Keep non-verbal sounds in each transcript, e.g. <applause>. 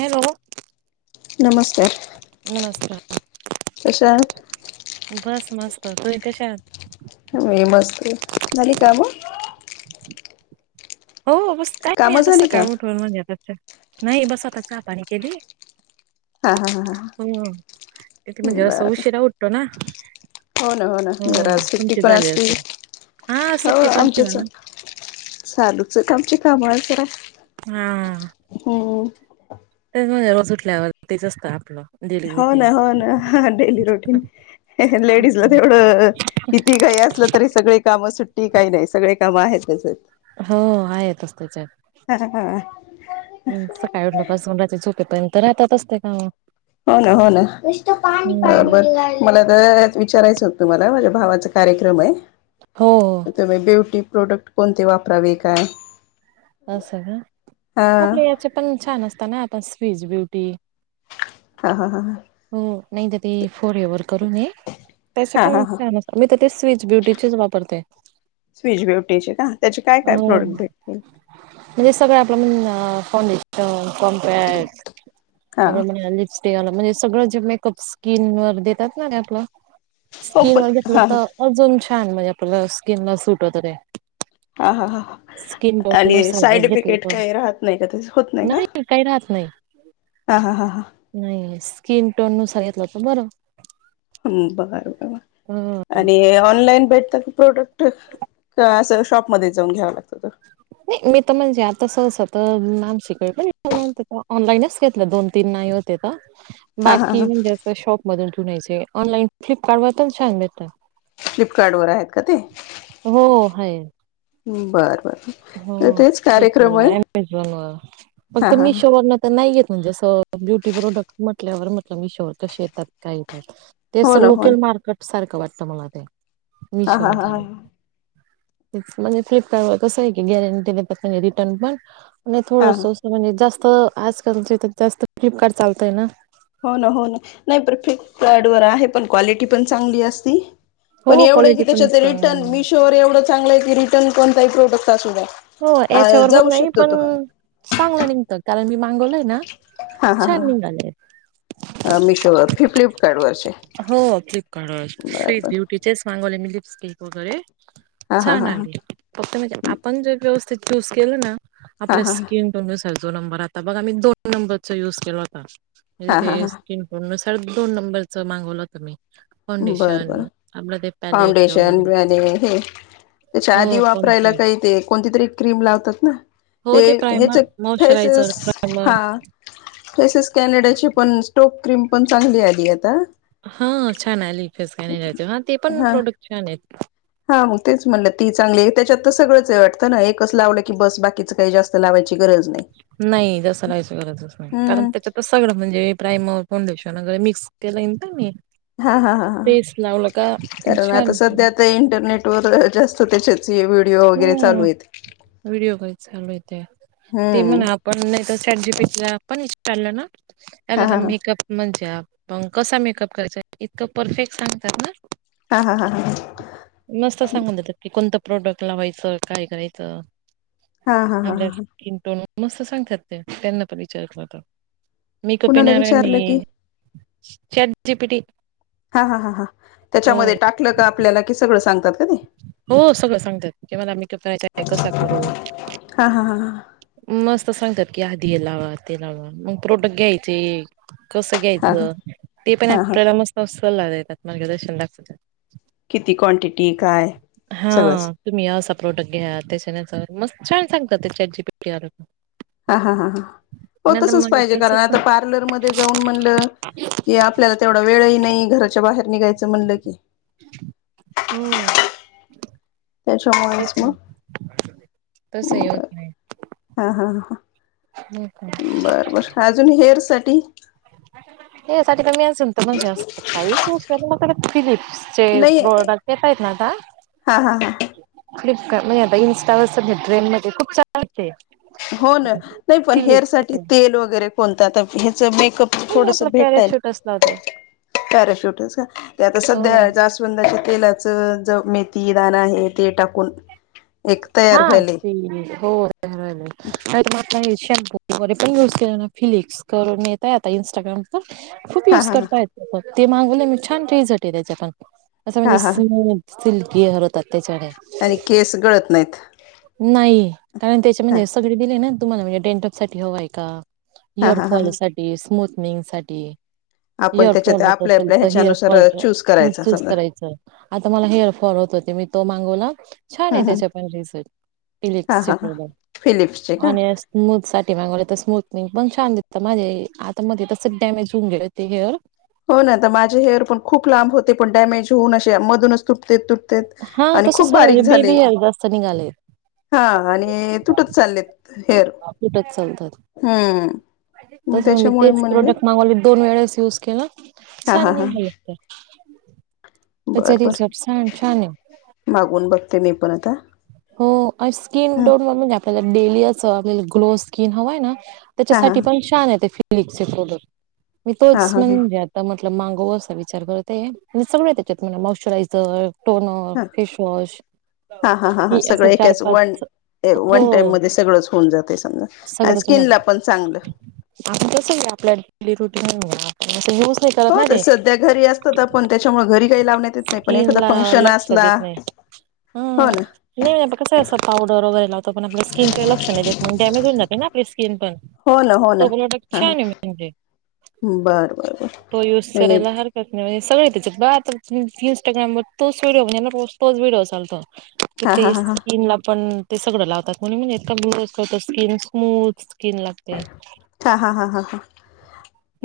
Hello नमस्ते नमस्कार कशा आहात बस मस्त तुम्ही कशा आहात? मी मस्त ये झाली काम? हो बस काही नाही कामं आता झाली का सकाळी उठून म आता नाही बस आता चहापाणी केली. हा हा हा हा हम्म तेे म्हणजे असं बरं उशीरा उठतो ना हो ना ना हो जरा सुट्टी तुमची पण झाली असते असेल हा हो सुट्टी पण ये आमच्याच मला चालूच आहेत आमचे काम आज जरा हम्म हो तेच म्हणते रोज उठल्यावर तेच असतं आपलं डेली हो रुटीन ना हो ना डेली रुटीन लेडीज ला तेवढं कितीही घाई असलं तरी सगळे कामं सुट्टी काही नाही सगळे काम आहेतच. हो आहेतच त्याच्यात हा हा हम्म सग काय उठल्या पासून रात्री झोपेर्यंत राहत्यातच ते काम हो ना हो ना हम्म बर मला त-अ च विचारायचं होतं मला माझ्या भावाचा कार्यक्रमय. हो. तुम्ही ब्युटी प्रोडक्ट कोणते वापरावे काय? असं का, हा आपले याचे पण छान असताना आता पस स्वीस ब्युटी. हा हा हा हा. हो नाही तर ते फोरेवर करू नये त्यास हा हा पण हा छान अस मी तर तेच स्विच ब्युटीचेच वापरते. स्विच ब्युटीचे का त्याचे काय अ काय प्रोडक्ट भेटतील? म्हणजे सगळं आपलं म्हण फाउंडेशन कॉम्पॅक्ट हा आपलं म्हण लिप्स ते वाल म्हणजे सगळं जे मेकअप स्किन वर देतात ना ते आपलं हो स्किन पण वर घेतलं हा त अजून छान म्हणजे आपल्या स्किनला सुट होत ते. हा हा हा. स्किन टोन आणि नुसार जर साईड घेतलं इफिकेट तर काही राहत नाही का त्याचं होत नाही का? काही राहत नाही हा हा हा हा. नाही स्किन टोन नुसार घेतलं त बरं. उम्म बर बर. हं. आणि ऑनलाईन भेटतात प्रोडक्ट का असं शॉपमध्ये जाऊन घ्याव लागतात. नाही मी त म्हणजे आता सहसा तर मॅमशी काही <unintelligible> ऑनलाईनच घेतलं दोन तीन नाही होते त हा हां बाकी हां म्हणजे असं शॉप मधून घेऊन यायचे ऑनलाईन फ्लिपकार्ड वर पण छान भेटता. फ्लिपकार्ड वर आहेत का ते? हो हाय. उम्म बरं बरं. हो तेच फिल्पका कार्यक्रम व आहे ॲमेझॉन व हा फक्त हा मिशोवरन तर नाही येत म्हणजे असं ब्युटी प्रोडक्ट म्हटल्यावर म्हटलं मीशोवर कशे येतात काय येतात? ते हो असं ना हो लोकेल ना मार्कट सारखं वाटतं मला ते हा मिशो हा हा म्हटल्यावर हा तेच म्हणजे फ्लिपकार व कसंय की गॅरंटी देतात म्हणजे रिटर्न पण आणि थोडंस हा असं म्हणजे जास्त आजकालच तर जास्त फ्लिपकार्ट चालतंय ना. हो ना हो ना नाही पर फ्रिपकार्ड वर आहे पण क्वालिटी पण चांगली असती. पण हो एवढंय की क्वालिटी पण तेच्याचे रिटर्न चांगली मिशोवर एवढं चांगलं आहे की रिटर्न कोणताही प्रोडक्ट असूद्या हो याच्यावर होत नाही पण चांगलं निंगत कारण मी मागवलंय ना छान निंगालय. अ मिशोवर कि फ्लिपकार्ड वरचे? हो फ्लिपकार्डवर बर स्वीस बर ब्युटीचेच मांगवले मी लिपस्टिक वगैरे हा हा छान हा हा आलेलं फक्त म्हणजे आपण जर व्यवस्थित चूस केलं ना आपल्या हा स्किन टोन नुसार जो नंबर आता बघा मी दोन नंबरचा युज केलो आता म्हणजे हा हा ते हा स्किन टोन नुसार दोन नंबरच मांगवलं होत मी. बरं फाउंडेशन बर, आपलं ते पॅलेट फाउंडेशन वगैरे ब्रॅने हे तेच्या हो आधी वापरायला कॉम्पॅक्ट काही ते कोणती तरी क्रीम लावतात ना? हो ते हेच प्रायमर फेसेस मॉइश्चरायझर प्रायमर हां. फेसेस कॅनेडाची पण स्ट्रोक क्रीम पण चांगली आली आता. हां छान आली फेस कॅनडाची ना ते पण प्रोडक्ट छानेत. हां मग तेच म्हणलं ती चांगली ये, त्याच्यात त सगळंचय वाटतं ना एकच लावलं की बस बाकीचं काही जास्त लावायची गरज नाही. नाही जास्त लावायची गरजच नाही कारण हम्म त्याच्यात सगळं म्हणजे प्रायम फाउंडेशन वगरे मिक्स केलय ना मी. हा-हा, हा-हा, तेच लावलं का कारण छान आता सध्या इंटरनेट वर जास्त त्याचेच व्हिडिओ वगैरे हम्म चालू येत. व्हिडिओ काही चालू आहे त्या ते म्हण? हम्म पण नाही तर चॅट जीपीटीला पण चाल नां हा आपल्याला, हा हा मेकअप म्हणजे मग कसा मेकअप करायचा, इतकं परफेक्ट सांगतात ना! हा-हा, हा-हा. मस्त सांगून देत की, कोणतं प्रोडक्ट लावायचं, काय करायचं. हा हा आपल्या हा हा किंटो मस्त सांगतात त्या, त्यानां पण विचारलं आता. मेकअप कुणाला विचारलं की आणि <unintelligible> चॅट जीपीटी हा-हा, हा-हा. हो त्याच्यामध्ये टाकलं का आपल्याला की सगळं सांगतात? का ते हो, सगळं सांगतात की, मला मेकअप करायचं आहे, कसा करू? हा हा हा हा मस्त सांगतात की, आधी हे लावा, ते लावा, मग प्रोडक्ट घ्यायचे. कसं हा घ्यायचं, हा ते पण हा हा आपल्याला मस्त सल्ला देतात मार्गदर्शन दाखवतात. किती क्वांटिटी, काय? हा, सगळंच तुम्ही या असा प्रोडक्ट घ्या, त्याच्या मस्त छान सांगत त्या चॅट जीपीटी हा-हा, हा'हो नाही तर तसच मग पाहिजे कारण तसच आता पार्लरमध्ये जाऊन म्हणलं कि आपल्याला तेवढा वेळही नाही, घराच्या बाहेर निघायचं म्हणलं की हम्म. त्याच्यामुळेच तस मग. तस हे होत हम्म, नाही. बरं हा-हा. हो का बर-बर, अजून हेअरसाठी. यासाठी का? मी असेल तर म्हणजेत, असत काहीच यूज मकडे फिलिप्सचे प्रोडक्ट येताईत न आता हा-हा-हा. फ्लिपकार्ट नाही आता, इंस्टावर सगळे ट्रेंडमध्ये. खूप छान! अच्छे हो ना, नाही, पण हेअर साठी तेल वगैरे कोणतं? आता ह्याच मेकअप नाही मी थोडसं आपला भेटलं पॅराशूट असला होता पॅराशूटचं. ते आता हो सध्या जास्वं स्वंदाच्या तेलाचं ज मेथी दाणा हे ते टाकून एक हा, तयार व्हायले ते हो. मग काय, शाम्पो? वगैरे पण युज केला ना? फिलिप्स करून येतयं आता, इंस्टाग्रामचा खूप हा युज हा करताय. हो, ते मागवलं मी. छान रिझल्ट आहे त्याच्या पण असं हा म्हणजे, हा स्मूथ सिल्किअर होतात. त्याच्याने आणि केस गळत नाहीत. नाही, कारण त्याच्या हा म्हणजे सगळे दिले ना. तुम्हाला म्हणजे डेंड्राफ साठी हवंय का? हा हा हा हेअरफॉलसाठी, स्मूथनिंगसाठी आपण हेअरफॉल त्याच्यात होत आपल्या असेल, आपल्या तर ह्याच्यानुसार हेअरफॉलचं चूज करायचा चूज समजा करायचं. आता मला हेअरफॉल होत होते, मी तो मागवला. छान आहे. हम्म त्याच्या पण रिजल्ट हा फिलिप्सचे हा हा प्रोडक्ट फिलिप्सचे का ओनस्ट स्मुथसाठी मागवलं तर स्मूथनिंग पण छान देतं. माझे आता मध्ये तसं डॅमेज होऊन गेले ते हेअर. हो ना! तर माझे हेअरं पण खूप लांब होते. पण डॅमेज होऊन अे मधूनच तुटते तुट ते हा आणि तसंच खूप झालं, बारीक म्हणजे झाले. बेबी हेअर जास्त निघाले हा, आणि तुटत चाललेत हेअर, तुटत चालतात हम्म. तसं मी त्याच्यामुळे तेच म्हणले प्रोडक्ट मागवले दोन वेळेस यूज खेळणार. हा हा छान निघाली एकतर बर-बर मागून बघते. मी पण आता हों आस् स्किन हा टोनला म्हणजे आपल्याला डेली असं आपल्याला ग्लो स्किन हवाय नां हा त्याच्यासाठी हा पण छान येतय फिलिक्स चे प्रॉडक्ट मी हा तोच हा हा म्हणजे तर म्हटलं मागवं असा विचार करत होते तेज्यात सगळे आहे त्याच्यात म्हणे मॉइस्चरायझर टोनर, फेशवॉश, हा हा हा हा हे सगळं असं चार, एकाच वन पाच हो वन टाईम मध्ये सगळंच होऊन जातेय समजा आणि सगळंच होणार स्किनला पण चांगलं. आपण कसंय ना आपल्या डेली रुटीन आपण असं रोज हो त सध्या घरी असतो तर पण त्याच्यामुळे घरी काही लावण्यात येत नाही पण एखादा स्किनला फंक्शन लक्ष असला हों नां मी प <unintelligible> पावडर वैगरे तो आपल्या स्किन काय लक्ष नाही देत डॅमेज होऊ जाते ना आपली स्किन पण. हो ना हो ना तो प्रोडक्ट हां छानयं म्हणजे बरं बरं बर तो युज नाही मी करायला हार त्यात नवे सगळेयं त्याच्यात पहा तर <inaudible> इंस्टाग्रामवर तोच व्हिडिओ म्हणजे तो व्हिडिओ चालतो कि हा ते हा हा हा स्किन ला पण ते सगळं लावतात म्हणून <unintelligible> इतका ग्लो करतो स्किन स्मूथ कीन लागते हां हां हां हां हा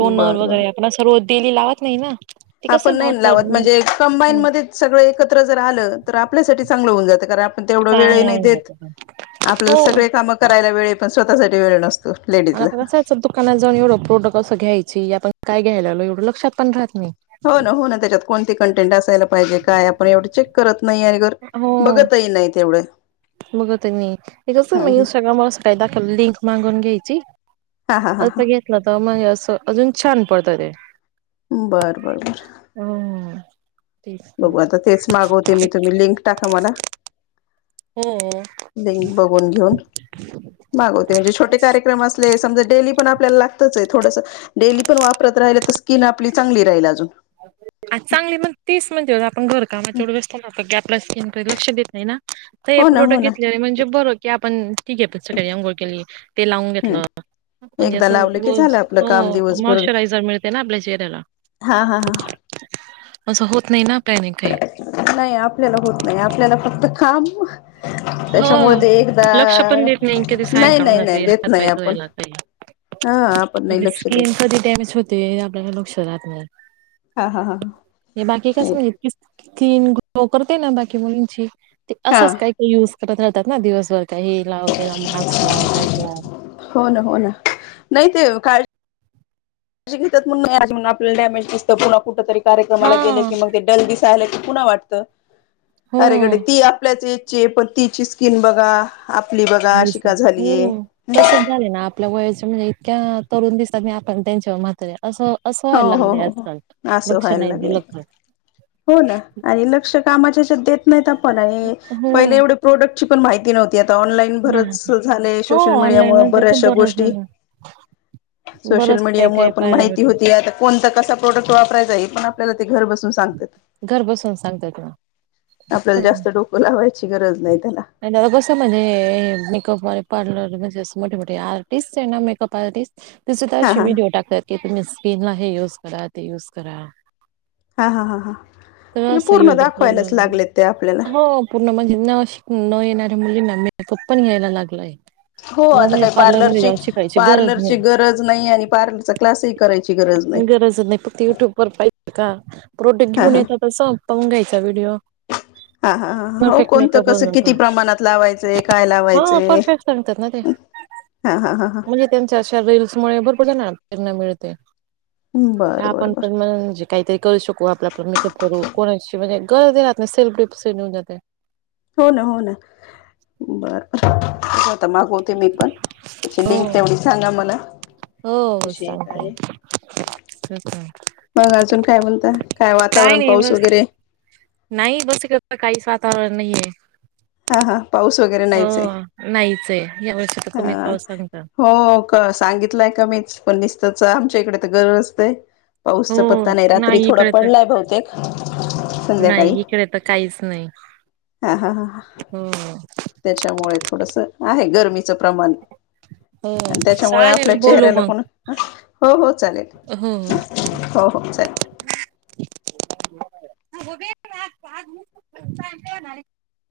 टोनर बरं बरं वगैरे आपण सर्व डेली लावत नाही ना! ते आपण कसं नाही नां भाव लावत म्हणजे कंबाईन मध्येच सगळं एकत्र जर आलं तर आपल्यासाठी चांगलं होऊन जातं कारण आ पण तेवढा वेळही नाही देत आपल्याला हो सगळे कामं करायला वेळयं पण स्वतःसाठी वेळ नसतो. आन् लेडीजला आपलं <unintelligible> दुकानात जाऊन एवढं प्रोडक्ट असं घ्यायची आपण काय घ्यायला आलो एवढं लक्षात पण राहत नायी. हों नां हों नां त्याच्यात कोणती कंटेंट असायला पाहिजे काय आपण एवढं चेक करत नाही आणि घर बघतही नाही तेवढं बगा तुम्ही हे कसंनी मी इंस्टाग्रामवर असं काही दाखवल लिंक मागून घ्यायची हा हा हा हा असं घेतलाता मग असं अजून छान पळतायतेत. बरं बर बर हुं बघू आता तेच मागवते मी तुम्ही लिंक टाका मला हुं लिंक बघून घेऊ मागवते म्हणजे छोटे कार्यक्रम असले समजा डेली पण आपल्याला लागतच येतं थोडस डेली पण वापरत राहिल तर स्किन आपली चांगली राहील अजून. आ चांगली मग तेच म्हणत्यात आपण घरकामात. एवढे व्यस्त राहतो की आपल्या स्किनकडे लक्ष देत नाही नां तर हे हो ना हो प्रोडक्ट ना घेतलेले म्हणजे बरं की आपण ठीकयेत घेतात सगळी आंघोळ केली ते लावून हम्म घेतलं आणि एकदा अस् लावलं आहे की रोज झालं आपलं काम दिवसभर मॉश्चरायझर मिळतेय ना आपल्या चेहऱ्याला. हां हां हां असं होत नाही ना प्लानीगं काही नायी आपल्याला होत नाही आपल्याला फक्त काम त्याच्यामुळे हो. ते एकदा लक्ष पण देत नाही कधी नाई सायंकाळून नाई नाई जाते देत हात पाय नाही आपण धुवायला काही. हां आपण नाई लक्ष देत ते आपल्याला लोक्ष राहत नाय. हां हां हां ह हे बाकी कसय नाही क्लीन गलो करते ना बाकी मुलींची ते हा असंच काय ते युज करत राहतात ना दिवसभर काहीही लावतेला मास्क लाव ते यूज हों ना हों ना नाही ते काळ अशेघेता आपला डॅमेज दिसत पुन्हा कुठ तरी कार्यक्रमाला गेलं हां. की मग ते हेल्दी सॅलेड पुन्हा वाटत अरे गड्या हो. ती ही आपलेच आहेत. चे पण तीची स्किन बघा आपली बघा अशी दिसतं. का झालीय. हो. तसंच झालंय ना आपल्या वयाच्या म्हणजे इतक्या तरुण दिसतात नाही आपण त्यांच्यावर म्हातारे असं. असं हो व्हायला हो लागलंय हो, आजकाल. असं लक्ष व्हायला नाही लागले दिलं का. हो ना आणि लक्ष. कामाची शेत नाहीतप आणि हो. पहिले एवढं प्रोडण पण माहि्ती नव्हती ऑनलाईन. बरचस नाही. झालय हो सोशल मीडिया ऑनलाईन मुळ म्हणजे खूप बऱ्याचशा गोष्टी. बरंच सोशल बरंच मीडिया काही मुळ काही पण पाहायला माहिती भेटलं. होती आता कोणता कसा प्रोडक्ट वापरायचा आहे पण आपल्याला ते घर बसून ''--'' घर बसून सांगतात ना. सांगत्यात आपल्याला तर जास्त डोकं लावायची गरज नाही त्याला. आणि कसं म्हणजे मेकअप वाले पार्लर म्हणजे अस मोठे मोठे आर्टिस्ट आहे ना मेकअप आर्टिस्ट. ते सुद्धा हा असे हा विडओ टाकतात की तुम्ही स्किन ला हे युज करा ते युज करा. हा हा हा हा, तर म्हणजे असं पूर्ण दाखवायलाच युट्यूब लागले ते आपल्याला. हो पूर्ण म्हणजे न शिक न येणाऱ्या मुलींना मेकअप पण घ्यायला लागलाय. हो न आता म्हणजे काही पार्लरमध्ये पार्लरची जाऊन शिकायची गरज पार्लरची नाही गरज नाही आणि पार्लरच. क्लासही करायची गरज नाही. खरंच नाही फक्त युट्यब. र पाहिजे का प्रोडक्ट हा घेऊन हा येत तर संपवून घ्यायचा व्हिडिओ. हा हा हो, परफेक्ट कोणतं मेकअप होऊन कसं किती जातो प्रमाणात लावायचंय काय हा लावायचें परफेक्ट सांगतात ना ते हम. हा हा हा हा, म्हणजे त्यांच्या अशा रील्स मुळे भरपूर ज प्रेरणा मिळते बर बर आपण बर पण म्हणजे. काहीतरी करू शकू आपल्या आपला मेकअप करू कोणाची म्हणजे गरज राह नाही सेल्फ ग्रुप सऊन जाते. हो ना हो ना बर बर बर. आता मागवते मी पण त्याची हो लिंक तेवढी सांगा मला. हो कशी आहे काय सांगते आहे. <inaudible> मग अजून काय म्हणता? काय वातावरण नाही पाऊस बस वगैरे नाही बस काहीच वातावरण नाही आहेे. हा हा, पाऊस वगैरे नाहीयच आहे. नाहीच आहे ह्या वेळेस. हा, हो का सांगितलंय का मीच पण निसतच आमच्या इकडे तर गरज असते. हो पाऊसचा पत्ता नाही रात्री थोडा इकडे तर पडलाय बहुतेक संध्याकाळी. आता काहीच नाही. हा हा हा हा, हो. त्याच्यामुळे थोडस आहे गरमीचं प्रमाण. हो. आणि त्याच्यामुळे चालेल आपल्या बोलू चेहऱ्याला मग पण हो हो चालेल. हो हो,